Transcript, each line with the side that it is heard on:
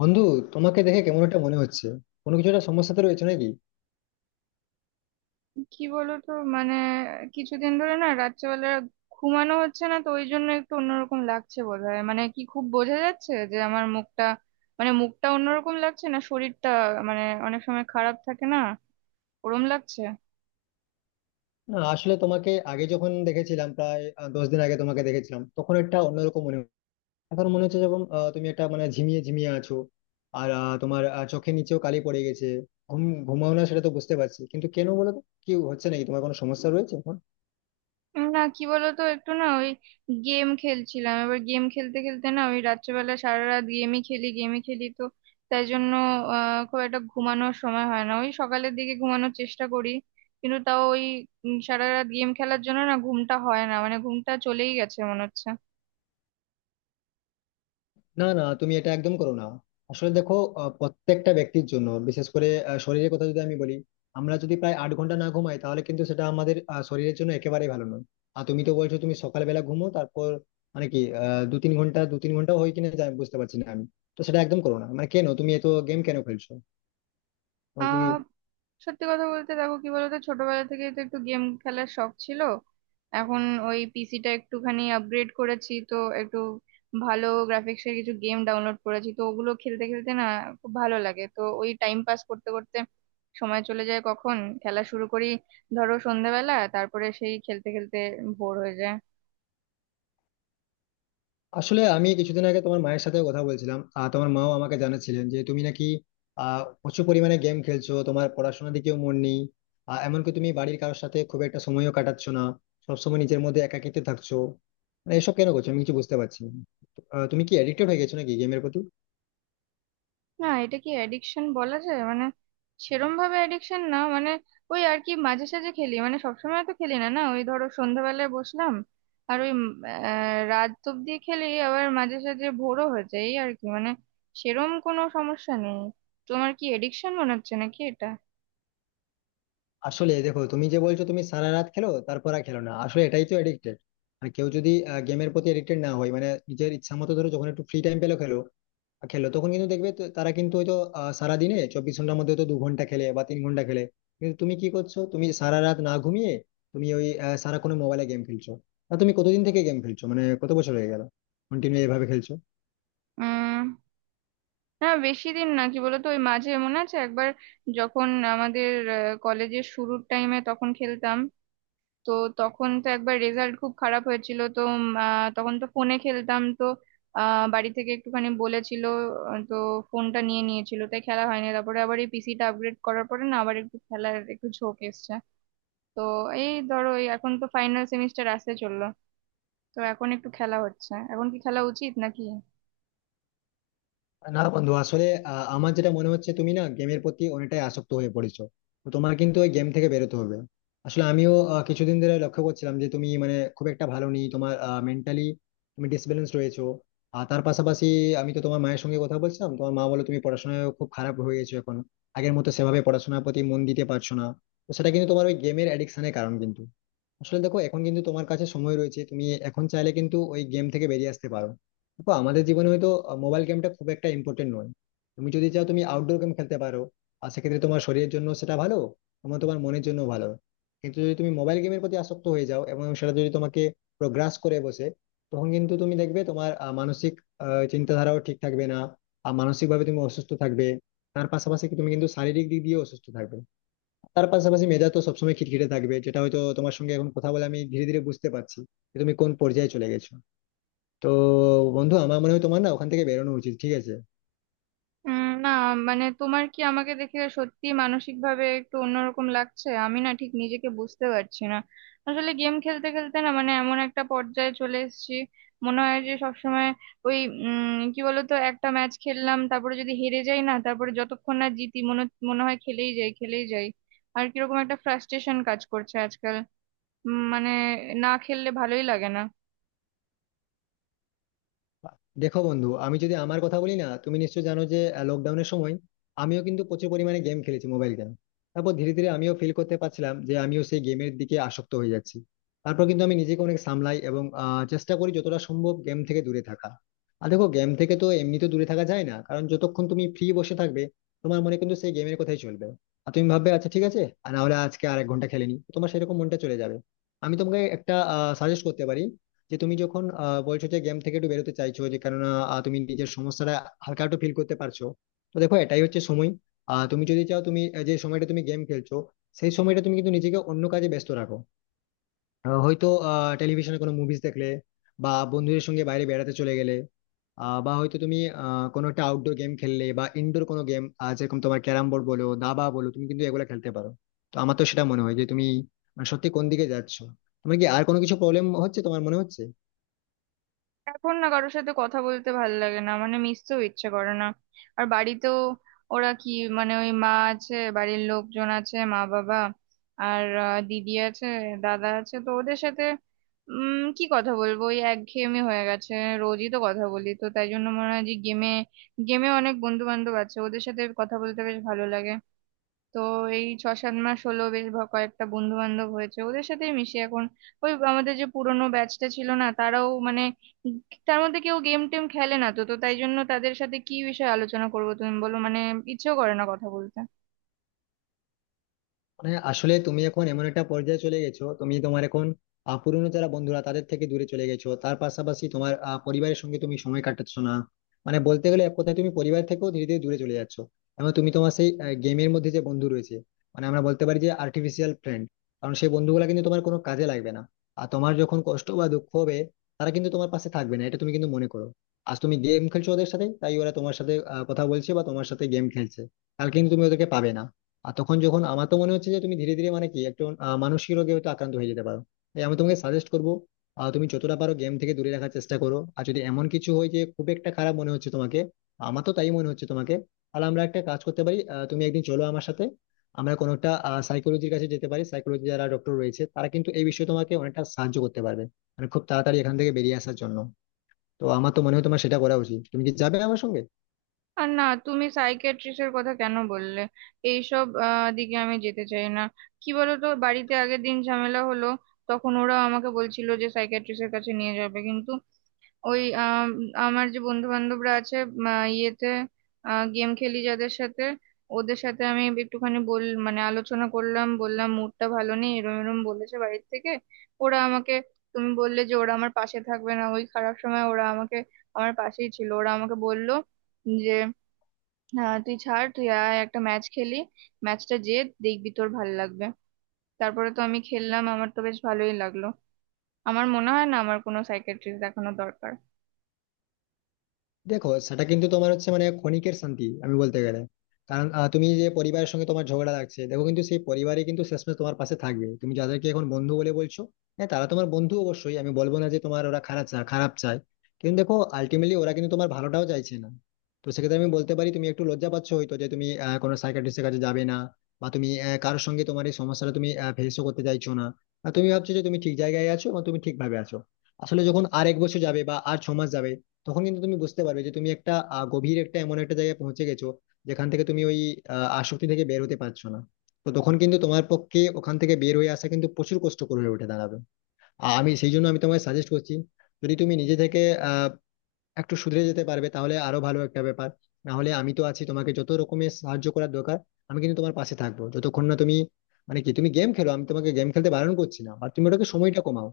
left: বন্ধু, তোমাকে দেখে কেমন একটা মনে হচ্ছে। কোনো কিছু একটা সমস্যাতে রয়েছে নাকি?
right: কি বলতো, কিছুদিন ধরে না রাত্রেবেলা ঘুমানো হচ্ছে না, তো ওই জন্য একটু অন্যরকম লাগছে বোধহয়। কি খুব বোঝা যাচ্ছে যে আমার মুখটা, মুখটা অন্যরকম লাগছে, না শরীরটা মানে অনেক সময় খারাপ থাকে না, ওরম লাগছে।
left: না, আসলে তোমাকে আগে যখন দেখেছিলাম, প্রায় 10 দিন আগে তোমাকে দেখেছিলাম, তখন একটা অন্যরকম মনে হচ্ছে। এখন মনে হচ্ছে যখন তুমি একটা মানে ঝিমিয়ে ঝিমিয়ে আছো, আর তোমার চোখের নিচেও কালি পড়ে গেছে। ঘুম ঘুমাও না সেটা তো বুঝতে পারছি, কিন্তু কেন বলো তো? কি হচ্ছে নাকি? তোমার কোনো সমস্যা রয়েছে এখন?
right: না কি বলতো, একটু না ওই গেম খেলছিলাম। এবার গেম খেলতে খেলতে না, ওই রাত্রেবেলা সারা রাত গেমই খেলি তো, তাই জন্য খুব একটা ঘুমানোর সময় হয় না। ওই সকালের দিকে ঘুমানোর চেষ্টা করি, কিন্তু তাও ওই সারা রাত গেম খেলার জন্য না ঘুমটা হয় না। ঘুমটা চলেই গেছে মনে হচ্ছে।
left: না না, তুমি এটা একদম করো না। আসলে দেখো, প্রত্যেকটা ব্যক্তির জন্য, বিশেষ করে শরীরের কথা যদি আমি বলি, আমরা যদি প্রায় 8 ঘন্টা না ঘুমাই তাহলে কিন্তু সেটা আমাদের শরীরের জন্য একেবারেই ভালো নয়। আর তুমি তো বলছো তুমি সকালবেলা ঘুমো, তারপর মানে কি দু তিন ঘন্টা হয় কিনা জানি, বুঝতে পারছি না আমি। তো সেটা একদম করো না, মানে কেন তুমি এত গেম কেন খেলছো? তোমার কি?
right: আহ সত্যি কথা বলতে দেখো, কি বলতো, ছোটবেলা থেকে তো একটু গেম খেলার শখ ছিল। এখন ওই পিসিটা একটুখানি আপগ্রেড করেছি, তো একটু ভালো গ্রাফিক্সের কিছু গেম ডাউনলোড করেছি, তো ওগুলো খেলতে খেলতে না খুব ভালো লাগে। তো ওই টাইম পাস করতে করতে সময় চলে যায় কখন। খেলা শুরু করি ধরো সন্ধ্যাবেলা, তারপরে সেই খেলতে খেলতে ভোর হয়ে যায়।
left: আসলে আমি কিছুদিন আগে তোমার মায়ের সাথে কথা বলছিলাম, আর তোমার মাও আমাকে জানাচ্ছিলেন যে তুমি নাকি প্রচুর পরিমাণে গেম খেলছো, তোমার পড়াশোনার দিকেও মন নেই। এমনকি তুমি বাড়ির কারোর সাথে খুব একটা সময়ও কাটাচ্ছ না, সবসময় নিজের মধ্যে একাকিত্বে থাকছো। মানে এসব কেন করছো? আমি কিছু বুঝতে পারছি না। তো, তুমি কি এডিক্টেড হয়ে গেছো নাকি গেমের প্রতি?
right: না, এটা কি অ্যাডিকশন বলা যায়? সেরম ভাবে অ্যাডিকশন না। ওই আর কি, মাঝে সাঝে খেলি। সবসময় তো খেলি না। না ওই ধরো সন্ধ্যাবেলায় বসলাম, আর ওই রাত অব্দি খেলি, আবার মাঝে সাঝে ভোরও হয়ে যায়, এই আর কি। সেরম কোনো সমস্যা নেই। তোমার কি এডিকশন মনে হচ্ছে নাকি এটা?
left: আসলে দেখো, তুমি যে বলছো তুমি সারা রাত খেলো, তারপর আর খেলো না, আসলে এটাই তো এডিক্টেড। আর কেউ যদি গেমের প্রতি এডিক্টেড না হয়, মানে নিজের ইচ্ছা মতো, ধরো যখন একটু ফ্রি টাইম পেলো খেলো খেলো তখন কিন্তু দেখবে তো, তারা কিন্তু হয়তো সারাদিনে 24 ঘন্টার মধ্যে হয়তো 2 ঘন্টা খেলে বা 3 ঘন্টা খেলে। কিন্তু তুমি কি করছো? তুমি সারা রাত না ঘুমিয়ে তুমি ওই সারা কোনো মোবাইলে গেম খেলছো। না, তুমি কতদিন থেকে গেম খেলছো? মানে কত বছর হয়ে গেল কন্টিনিউ এভাবে খেলছো?
right: উম না, বেশি দিন না। কি বলতো, ওই মাঝে মনে আছে একবার, যখন আমাদের কলেজের শুরুর টাইমে তখন খেলতাম। তো তখন তো একবার রেজাল্ট খুব খারাপ হয়েছিল, তো তখন তো ফোনে খেলতাম তো। বাড়ি থেকে একটুখানি বলেছিল। আহ, তো ফোনটা নিয়ে নিয়েছিল, তাই খেলা হয়নি। তারপরে আবার এই পিসিটা আপগ্রেড করার পরে না, আবার একটু খেলার একটু ঝোঁক এসছে। তো এই ধরো এই এখন তো ফাইনাল সেমিস্টার আসতে চললো, তো এখন একটু খেলা হচ্ছে। এখন কি খেলা উচিত নাকি?
left: না বন্ধু, আসলে আমার যেটা মনে হচ্ছে, তুমি না গেমের প্রতি অনেকটাই আসক্ত হয়ে পড়েছো। তো তোমার কিন্তু ওই গেম থেকে বেরোতে হবে। আসলে আমিও কিছুদিন ধরে লক্ষ্য করছিলাম যে তুমি মানে খুব একটা ভালো নেই, তোমার মেন্টালি তুমি ডিসব্যালেন্স রয়েছো। আর তার পাশাপাশি আমি তো তোমার মায়ের সঙ্গে কথা বলছিলাম, তোমার মা বলে তুমি পড়াশোনায় খুব খারাপ হয়ে গেছো এখন, আগের মতো সেভাবে পড়াশোনার প্রতি মন দিতে পারছো না। তো সেটা কিন্তু তোমার ওই গেমের অ্যাডিকশনের কারণ কিন্তু। আসলে দেখো, এখন কিন্তু তোমার কাছে সময় রয়েছে, তুমি এখন চাইলে কিন্তু ওই গেম থেকে বেরিয়ে আসতে পারো। দেখো, আমাদের জীবনে হয়তো মোবাইল গেমটা খুব একটা ইম্পর্টেন্ট নয়। তুমি যদি চাও তুমি আউটডোর গেম খেলতে পারো, আর সেক্ষেত্রে তোমার শরীরের জন্য সেটা ভালো, তোমার তোমার মনের জন্য ভালো। কিন্তু যদি তুমি মোবাইল গেমের প্রতি আসক্ত হয়ে যাও, এবং সেটা যদি তোমাকে গ্রাস করে বসে, তখন কিন্তু তুমি দেখবে তোমার মানসিক চিন্তাধারাও ঠিক থাকবে না, আর মানসিকভাবে তুমি অসুস্থ থাকবে। তার পাশাপাশি কি তুমি কিন্তু শারীরিক দিক দিয়ে অসুস্থ থাকবে। তার পাশাপাশি মেধা তো সবসময় খিটখিটে থাকবে, যেটা হয়তো তোমার সঙ্গে এখন কথা বলে আমি ধীরে ধীরে বুঝতে পারছি যে তুমি কোন পর্যায়ে চলে গেছো। তো বন্ধু, আমার মনে হয় তোমার না ওখান থেকে বেরোনো উচিত, ঠিক আছে?
right: না, তোমার কি আমাকে দেখে সত্যি মানসিক ভাবে একটু অন্যরকম লাগছে? আমি না ঠিক নিজেকে বুঝতে পারছি না। আসলে গেম খেলতে খেলতে না, এমন একটা পর্যায়ে চলে এসেছি মনে হয় যে সবসময় ওই কি বলতো, একটা ম্যাচ খেললাম, তারপরে যদি হেরে যাই না, তারপরে যতক্ষণ না জিতি মনে মনে হয় খেলেই যাই খেলেই যাই। আর কিরকম একটা ফ্রাস্ট্রেশন কাজ করছে আজকাল। উম, মানে না খেললে ভালোই লাগে না।
left: দেখো বন্ধু, আমি যদি আমার কথা বলি না, তুমি নিশ্চয় জানো যে লকডাউনের সময় আমিও কিন্তু প্রচুর পরিমাণে গেম খেলেছি, মোবাইল গেম। তারপর ধীরে ধীরে আমিও ফিল করতে পারছিলাম যে আমিও সেই গেমের দিকে আসক্ত হয়ে যাচ্ছি। তারপর কিন্তু আমি নিজেকে অনেক সামলাই এবং চেষ্টা করি যতটা সম্ভব গেম থেকে দূরে থাকা। আর দেখো, গেম থেকে তো এমনিতে দূরে থাকা যায় না, কারণ যতক্ষণ তুমি ফ্রি বসে থাকবে তোমার মনে কিন্তু সেই গেমের কথাই চলবে। আর তুমি ভাববে আচ্ছা ঠিক আছে, আর না হলে আজকে আর 1 ঘন্টা খেলেনি, তোমার সেরকম মনটা চলে যাবে। আমি তোমাকে একটা সাজেস্ট করতে পারি যে তুমি যখন বলছো যে গেম থেকে একটু বেরোতে চাইছো, যে কেননা তুমি নিজের সমস্যাটা হালকা একটু ফিল করতে পারছো। তো দেখো, এটাই হচ্ছে সময়। তুমি যদি চাও, তুমি যে সময়টা তুমি গেম খেলছো সেই সময়টা তুমি কিন্তু নিজেকে অন্য কাজে ব্যস্ত রাখো। হয়তো টেলিভিশনে কোনো মুভিজ দেখলে, বা বন্ধুদের সঙ্গে বাইরে বেড়াতে চলে গেলে, বা হয়তো তুমি কোনো একটা আউটডোর গেম খেললে বা ইনডোর কোনো গেম, যেরকম তোমার ক্যারাম বোর্ড বলো, দাবা বলো, তুমি কিন্তু এগুলো খেলতে পারো। তো আমার তো সেটা মনে হয় যে তুমি মানে সত্যি কোন দিকে যাচ্ছো। তোমার কি আর কোনো কিছু প্রবলেম হচ্ছে তোমার মনে হচ্ছে?
right: এখন না কারোর সাথে কথা বলতে ভাল লাগে না, মিশতেও ইচ্ছে করে না। আর বাড়িতেও ওরা কি, ওই মা আছে, বাড়ির লোকজন আছে, মা বাবা, আর দিদি আছে, দাদা আছে। তো ওদের সাথে কি কথা বলবো? ওই একঘেয়েমি হয়ে গেছে। রোজই তো কথা বলি, তো তাই জন্য মনে হয় যে গেমে গেমে অনেক বন্ধু বান্ধব আছে, ওদের সাথে কথা বলতে বেশ ভালো লাগে। তো এই ছ সাত মাস হলো বেশ কয়েকটা বন্ধু বান্ধব হয়েছে, ওদের সাথেই মিশি এখন। ওই আমাদের যে পুরোনো ব্যাচটা ছিল না তারাও, মানে উম তার মধ্যে কেউ গেম টেম খেলে না তো। তো তাই জন্য তাদের সাথে কি বিষয়ে আলোচনা করবো তুমি বলো? ইচ্ছেও করে না কথা বলতে।
left: মানে আসলে তুমি এখন এমন একটা পর্যায়ে চলে গেছো, তুমি তোমার এখন পুরনো যারা বন্ধুরা তাদের থেকে দূরে চলে গেছো, তার পাশাপাশি তোমার পরিবারের সঙ্গে তুমি সময় কাটাচ্ছ না। মানে বলতে গেলে এক কথায় তুমি পরিবার থেকেও ধীরে ধীরে দূরে চলে যাচ্ছ, এবং তুমি তোমার সেই গেমের মধ্যে যে বন্ধু রয়েছে, মানে আমরা বলতে পারি যে আর্টিফিশিয়াল ফ্রেন্ড, কারণ সেই বন্ধুগুলা কিন্তু তোমার কোনো কাজে লাগবে না। আর তোমার যখন কষ্ট বা দুঃখ হবে, তারা কিন্তু তোমার পাশে থাকবে না, এটা তুমি কিন্তু মনে করো। আজ তুমি গেম খেলছো ওদের সাথে তাই ওরা তোমার সাথে কথা বলছে বা তোমার সাথে গেম খেলছে, কালকে কিন্তু তুমি ওদেরকে পাবে না। আর তখন যখন আমার তো মনে হচ্ছে যে তুমি ধীরে ধীরে মানে কি একটু মানসিক রোগে হয়তো আক্রান্ত হয়ে যেতে পারো। তাই আমি তোমাকে সাজেস্ট করবো, তুমি যতটা পারো গেম থেকে দূরে রাখার চেষ্টা করো। আর যদি এমন কিছু হয় যে খুব একটা খারাপ মনে হচ্ছে তোমাকে, আমার তো তাই মনে হচ্ছে তোমাকে, তাহলে আমরা একটা কাজ করতে পারি, তুমি একদিন চলো আমার সাথে, আমরা কোনো একটা সাইকোলজির কাছে যেতে পারি। সাইকোলজি যারা ডক্টর রয়েছে তারা কিন্তু এই বিষয়ে তোমাকে অনেকটা সাহায্য করতে পারবে, মানে খুব তাড়াতাড়ি এখান থেকে বেরিয়ে আসার জন্য। তো আমার তো মনে হয় তোমার সেটা করা উচিত, তুমি কি যাবে আমার সঙ্গে?
right: আর না, তুমি সাইকিয়াট্রিস্টের কথা কেন বললে? এইসব দিকে আমি যেতে চাই না। কি বলো তো, বাড়িতে আগের দিন ঝামেলা হলো, তখন ওরা আমাকে বলছিল যে সাইকিয়াট্রিস্টের কাছে নিয়ে যাবে। কিন্তু ওই আমার যে বন্ধু বান্ধবরা আছে, ইয়েতে গেম খেলি যাদের সাথে, ওদের সাথে আমি একটুখানি আলোচনা করলাম, বললাম মুডটা ভালো নেই, এরম এরম বলেছে বাড়ির থেকে, ওরা আমাকে। তুমি বললে যে ওরা আমার পাশে থাকবে না ওই খারাপ সময়, ওরা আমাকে, আমার পাশেই ছিল। ওরা আমাকে বললো যে তুই ছাড়, তুই আয় একটা ম্যাচ খেলি, ম্যাচটা যে দেখবি তোর ভালো লাগবে। তারপরে তো আমি খেললাম, আমার তো বেশ ভালোই লাগলো। আমার মনে হয় না আমার কোনো সাইকিয়াট্রিস্ট দেখানো দরকার।
left: দেখো, সেটা কিন্তু তোমার হচ্ছে মানে ক্ষণিকের শান্তি, আমি বলতে গেলে। কারণ তুমি যে পরিবারের সঙ্গে তোমার ঝগড়া লাগছে, দেখো কিন্তু সেই পরিবারে কিন্তু শেষমেশ তোমার পাশে থাকবে, তুমি যাদেরকে এখন বন্ধু বলে বলছো, হ্যাঁ তারা তোমার বন্ধু, অবশ্যই আমি বলবো না যে তোমার ওরা খারাপ চায় খারাপ চায়, কিন্তু দেখো আলটিমেটলি ওরা কিন্তু তোমার ভালোটাও চাইছে না। তো সেক্ষেত্রে আমি বলতে পারি, তুমি একটু লজ্জা পাচ্ছ হয়তো যে তুমি কোনো সাইকিয়াট্রিস্টের কাছে যাবে না, বা তুমি কারোর সঙ্গে তোমার এই সমস্যাটা তুমি ফেসও করতে চাইছো না, আর তুমি ভাবছো যে তুমি ঠিক জায়গায় আছো এবং তুমি ঠিকভাবে আছো। আসলে যখন আর 1 বছর যাবে বা আর 6 মাস যাবে, তখন কিন্তু তুমি বুঝতে পারবে যে তুমি একটা গভীর একটা এমন একটা জায়গায় পৌঁছে গেছো, যেখান থেকে তুমি ওই আসক্তি থেকে বের হতে পারছো না। তো তখন কিন্তু তোমার পক্ষে ওখান থেকে বের হয়ে আসা কিন্তু প্রচুর কষ্টকর হয়ে উঠে দাঁড়াবে। আর আমি সেই জন্য আমি তোমায় সাজেস্ট করছি, যদি তুমি নিজে থেকে আহ একটু সুধরে যেতে পারবে তাহলে আরো ভালো একটা ব্যাপার। না হলে আমি তো আছি, তোমাকে যত রকমের সাহায্য করার দরকার আমি কিন্তু তোমার পাশে থাকবো, যতক্ষণ না তুমি মানে কি তুমি গেম খেলো, আমি তোমাকে গেম খেলতে বারণ করছি না, আর তুমি ওটাকে সময়টা কমাও।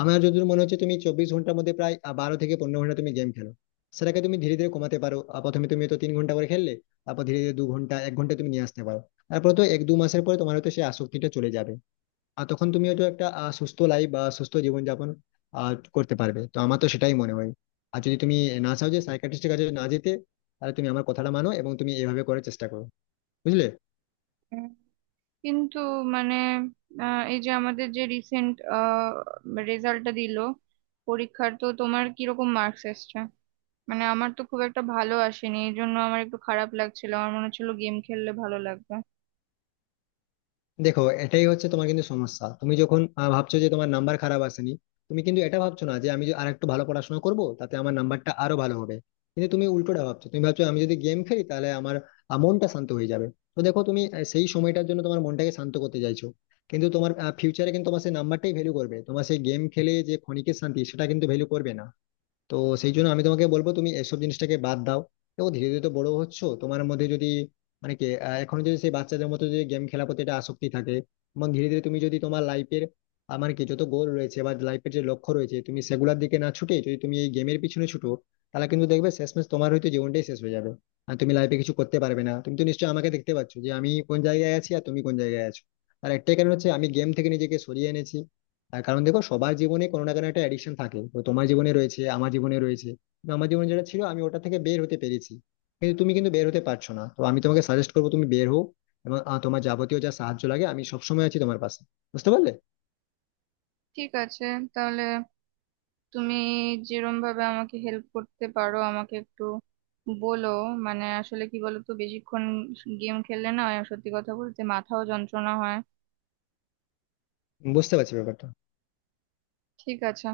left: আমার যদি মনে হচ্ছে তুমি 24 ঘন্টার মধ্যে প্রায় 12 থেকে 15 ঘন্টা তুমি গেম খেলো, সেটাকে তুমি ধীরে ধীরে কমাতে পারো। প্রথমে তুমি তো 3 ঘন্টা করে খেললে, তারপর ধীরে ধীরে 2 ঘন্টা, 1 ঘন্টা তুমি নিয়ে আসতে পারো। তারপর তো এক দু মাসের পরে তোমার হয়তো সেই আসক্তিটা চলে যাবে। আর তখন তুমি হয়তো একটা সুস্থ লাইফ বা সুস্থ জীবনযাপন করতে পারবে। তো আমার তো সেটাই মনে হয়। আর যদি তুমি না চাও যে সাইকিয়াট্রিস্টের কাছে না যেতে, তাহলে তুমি আমার কথাটা মানো এবং তুমি এভাবে করার চেষ্টা করো, বুঝলে?
right: কিন্তু মানে এই যে আমাদের যে রিসেন্ট রেজাল্টটা দিল পরীক্ষার, তো তোমার কিরকম মার্কস এসছে? আমার তো খুব একটা ভালো আসেনি, এই জন্য আমার একটু খারাপ লাগছিল, আমার মনে হচ্ছিল গেম খেললে ভালো লাগবে।
left: দেখো, এটাই হচ্ছে তোমার কিন্তু সমস্যা। তুমি যখন ভাবছো যে তোমার নাম্বার খারাপ আসেনি, তুমি কিন্তু এটা ভাবছো না যে আমি আর একটু ভালো পড়াশোনা করব তাতে আমার নাম্বারটা আরো ভালো হবে, কিন্তু তুমি উল্টোটা ভাবছো, তুমি ভাবছো আমি যদি গেম খেলি তাহলে আমার মনটা শান্ত হয়ে যাবে। তো দেখো, তুমি সেই সময়টার জন্য তোমার মনটাকে শান্ত করতে চাইছো, কিন্তু তোমার ফিউচারে কিন্তু তোমার সেই নাম্বারটাই ভ্যালু করবে, তোমার সেই গেম খেলে যে ক্ষণিকের শান্তি সেটা কিন্তু ভ্যালু করবে না। তো সেই জন্য আমি তোমাকে বলবো তুমি এসব জিনিসটাকে বাদ দাও। দেখো, ধীরে ধীরে তো বড় হচ্ছ, তোমার মধ্যে যদি মানে কি এখনো যদি সেই বাচ্চাদের মতো যদি গেম খেলার প্রতি একটা আসক্তি থাকে, এবং ধীরে ধীরে তুমি যদি তোমার লাইফের মানে কি যত গোল রয়েছে বা লাইফের যে লক্ষ্য রয়েছে তুমি সেগুলোর দিকে না ছুটে যদি তুমি এই গেমের পিছনে ছুটো, তাহলে কিন্তু দেখবে শেষমেশ তোমার হয়তো জীবনটাই শেষ হয়ে যাবে, আর তুমি লাইফে কিছু করতে পারবে না। তুমি তো নিশ্চয়ই আমাকে দেখতে পাচ্ছ যে আমি কোন জায়গায় আছি আর তুমি কোন জায়গায় আছো। আর একটাই কারণ হচ্ছে আমি গেম থেকে নিজেকে সরিয়ে এনেছি। তার কারণ দেখো, সবার জীবনে কোনো না কোনো একটা অ্যাডিকশন থাকে, তো তোমার জীবনে রয়েছে, আমার জীবনে রয়েছে। তো আমার জীবনে যেটা ছিল, আমি ওটা থেকে বের হতে পেরেছি, কিন্তু তুমি কিন্তু বের হতে পারছো না। তো আমি তোমাকে সাজেস্ট করবো তুমি বের হও, এবং তোমার যাবতীয় যা সাহায্য লাগে আমি সবসময় আছি তোমার পাশে, বুঝতে পারলে?
right: ঠিক আছে, তাহলে তুমি যেরম ভাবে আমাকে হেল্প করতে পারো আমাকে একটু বলো। আসলে কি বলো তো, বেশিক্ষণ গেম খেললে না, সত্যি কথা বলতে মাথাও যন্ত্রণা হয়।
left: বুঝতে পারছি ব্যাপারটা।
right: ঠিক আছে।